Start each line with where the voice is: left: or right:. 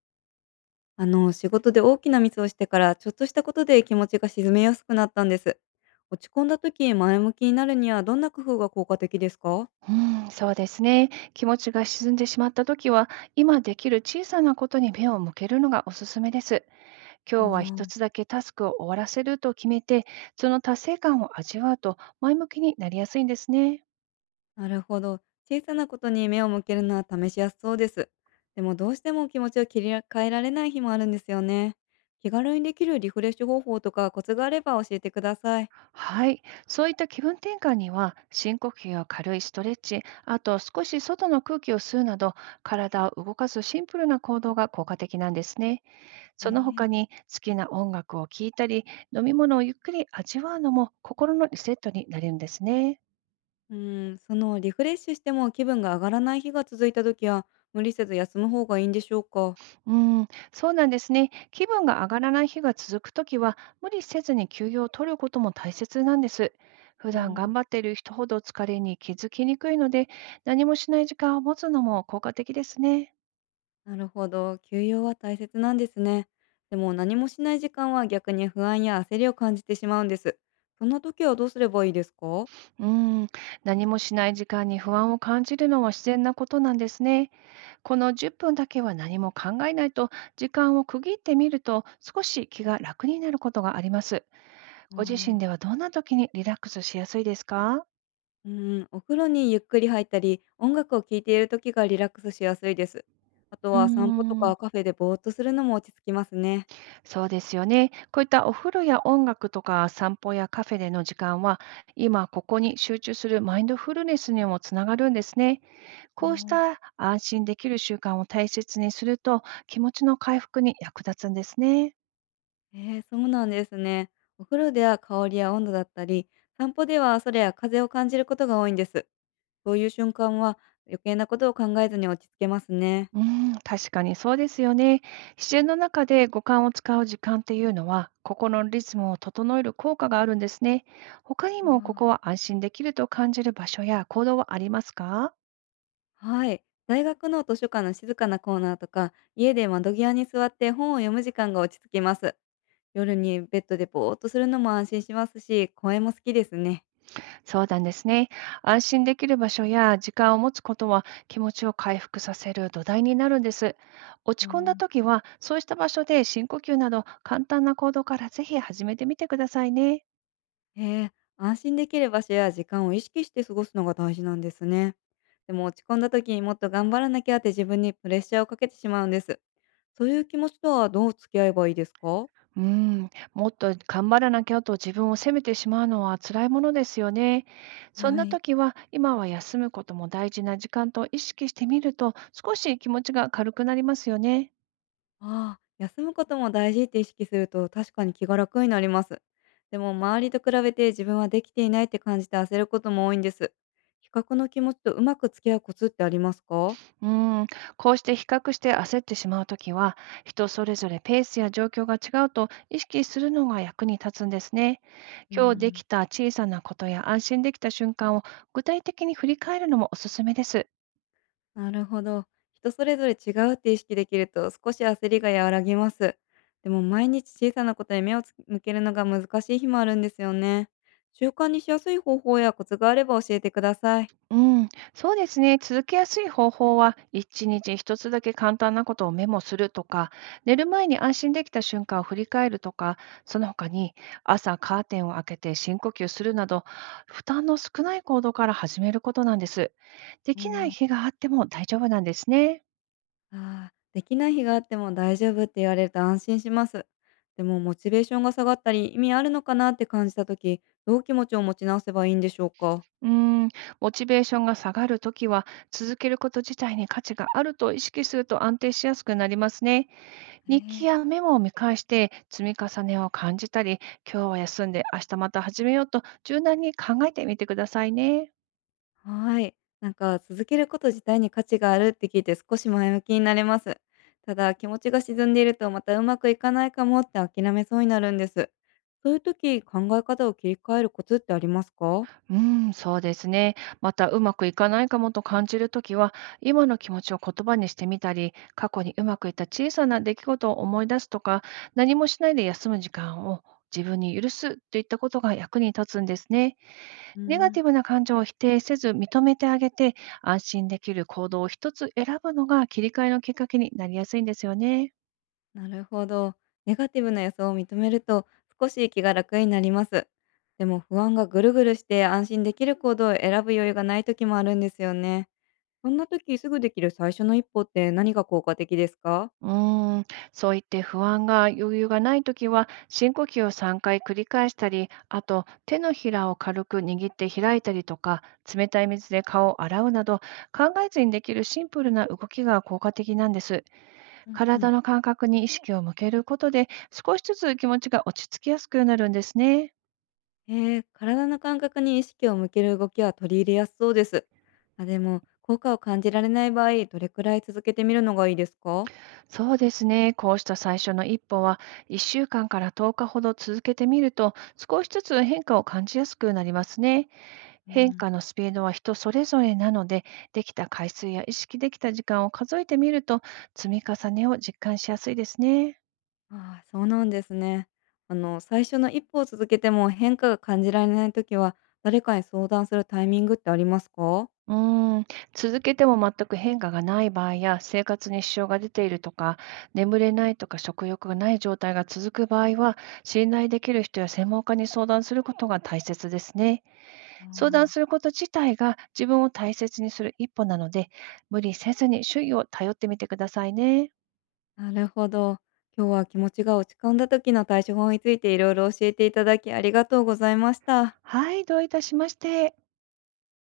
left: 仕事で大きなミスをしてから、ちょっとしたことで気持ちが沈めやすくなったんです。落ち込んだ時、前向きになるにはどんな工夫が効果的ですか？
right: うん、そうですね。気持ちが沈んでしまったときは、今できる小さなことに目を向けるのがおすすめです。
left: あ
right: 今日は一
left: ー。
right: つだけタスクを終わらせると決めて、その達成感を味わうと前向きになりやすいんですね。
left: なるほど。小さなことに目を向けるのは試しやすそうです。でもどうしても気持ちを切り替えられない日もあるんですよね。気軽にできるリフレッシュ方法とかコツがあれば教えてください。
right: はい。そういった気分転換には、深呼吸や軽いストレッチ、あと少し外の空気を吸うなど、体を動かすシンプルな行動が効果的なんですね。
left: え
right: その他
left: ー。
right: に好きな音楽を聴いたり、飲み物をゆっくり味わうのも心のリセットになるんですね。
left: うん、そのリフレッシュしても気分が上がらない日が続いた時は、無理せず休む方がいいんでしょうか。
right: うん、そうなんですね。気分が上がらない日が続くときは、無理せずに休養を取ることも大切なんです。普
left: う
right: 段
left: ん。
right: 頑張っている人ほど疲れに気づきにくいので、何もしない時間を持つのも効果的ですね。
left: なるほど。休養は大切なんですね。でも何もしない時間は逆に不安や焦りを感じてしまうんです。そんな時はどうすればいいですか？
right: うん、何もしない時間に不安を感じるのは自然なことなんですね。この10分だけは何も考えないと時間を区切ってみると少し気が楽になることがあります。
left: あ
right: ご自身
left: あ、
right: ではどんな時にリラックスしやすいですか？
left: うん、お風呂にゆっくり入ったり、音楽を聴いている時がリラックスしやすいです。あと
right: うー
left: は散歩と
right: ん、
left: かカフェでぼーっとするのも落ち着きますね。
right: そうですよね。こういったお風呂や音楽とか散歩やカフェでの時間は、今ここに集中するマインドフルネスにもつながるんですね。
left: あ
right: こうし
left: あ、
right: た安心できる習慣を大切にすると、気持ちの回復に役立つんですね。
left: そうなんですね。お風呂では香りや温度だったり、散歩では空や風を感じることが多いんです。そういう瞬間は余計なことを考えずに落ち着けますね。
right: うん、確かにそうですよね。自然の中で五感を使う時間っていうのは、心のリズムを整える効果があるんですね。他にもここは安心できると感じる場所や行動はありますか？
left: はい。大学の図書館の静かなコーナーとか、家で窓際に座って本を読む時間が落ち着きます。夜にベッドでぼーっとするのも安心しますし、公園も好きですね。
right: そうなんですね。安心できる場所や時間を持つことは気持ちを回復させる土台になるんです。
left: あ
right: 落ち込んだ
left: ー。
right: 時は、そうした場所で深呼吸など簡単な行動からぜひ始めてみてくださいね。
left: へえ、安心できる場所や時間を意識して過ごすのが大事なんですね。でも落ち込んだ時にもっと頑張らなきゃって自分にプレッシャーをかけてしまうんです。そういう気持ちとはどう付き合えばいいですか？
right: うーん、もっと頑張らなきゃと自分を責めてしまうのは辛いものですよね。そん
left: は
right: な
left: い。
right: 時は、今は休むことも大事な時間と意識してみると、少し気持ちが軽くなりますよね。
left: ああ、休むことも大事って意識すると確かに気が楽になります。でも周りと比べて自分はできていないって感じて焦ることも多いんです。比較の気持ちとうまく付き合うコツってありますか？
right: うーん、こうして比較して焦ってしまう時は、人それぞれペースや状況が違うと意識するのが役に立つんですね。
left: う
right: 今日で
left: ん、
right: きた小さなことや安心できた瞬間を具体的に振り返るのもおすすめです。
left: なるほど。人それぞれ違うって意識できると少し焦りが和らぎます。でも毎日小さなことに目をつ向けるのが難しい日もあるんですよね。習慣にしやすい方法やコツがあれば教えてください。
right: うん、そうですね。続けやすい方法は、1日1つだけ簡単なことをメモするとか、寝る前に安心できた瞬間を振り返るとか、その他に朝カーテンを開けて深呼吸するなど、負担の少ない行動から始めることなんです。で
left: あ
right: きない
left: ー。
right: 日があっても大丈夫なんですね。
left: ああ、できない日があっても大丈夫って言われると安心します。でもモチベーションが下がったり、意味あるのかなって感じた時、どう気持ちを持ち直せばいいんでしょうか？
right: うん、モチベーションが下がるときは、続けること自体に価値があると意識すると安定しやすくなりますね。
left: え
right: 日記
left: え。
right: やメモを見返して積み重ねを感じたり、今日は休んで明日また始めようと柔軟に考えてみてくださいね。
left: はい。なんか続けること自体に価値があるって聞いて少し前向きになれます。ただ気持ちが沈んでいるとまたうまくいかないかもって諦めそうになるんです。そういう時、考え方を切り替えるコツってありますか？
right: うん、そうですね。またうまくいかないかもと感じるときは、今の気持ちを言葉にしてみたり、過去にうまくいった小さな出来事を思い出すとか、何もしないで休む時間を自分に許すといったことが役に立つんですね。
left: うー
right: ネガティ
left: ん、
right: ブな感情を否定せず認めてあげて、安心できる行動を一つ選ぶのが切り替えのきっかけになりやすいんですよね。
left: なるほど。ネガティブな予想を認めると少し気が楽になります。でも不安がぐるぐるして安心できる行動を選ぶ余裕がない時もあるんですよね。そんな時すぐできる最初の一歩って何が効果的ですか？
right: うーん、そう言って不安が余裕がないときは、深呼吸を3回繰り返したり、あと手のひらを軽く握って開いたりとか、冷たい水で顔を洗うなど、考えずにできるシンプルな動きが効果的なんです。
left: うんう
right: 体
left: ん、
right: の感覚に意識を向けることで、少しずつ気持ちが落ち着きやすくなるんですね。
left: ええ、体の感覚に意識を向ける動きは取り入れやすそうです。でも効果を感じられない場合、どれくらい続けてみるのがいいですか？
right: そうですね。こうした最初の一歩は、1週間かんから10日ほど続けてみると、少しずつ変化を感じやすくなりますね。変化のスピードは人それぞれなので、できた回数や意識できた時間を数えてみると、積み重ねを実感しやすいですね。
left: ああ、そうなんですね。最初の一歩を続けても変化が感じられないときは、誰かに相談するタイミングってありますか？
right: うーん、続けても全く変化がない場合や、生活に支障が出ているとか、眠れないとか食欲がない状態が続く場合は、信頼できる人や専門家に相談することが大切ですね。相
left: あ
right: 談すること自体が自分を大切にする一歩なので、無理せずに周囲を頼ってみてくださいね。
left: あ、なるほど。今日は気持ちが落ち込んだ時の対処法についていろいろ教えていただきありがとうございました。
right: はい、どういたしまして。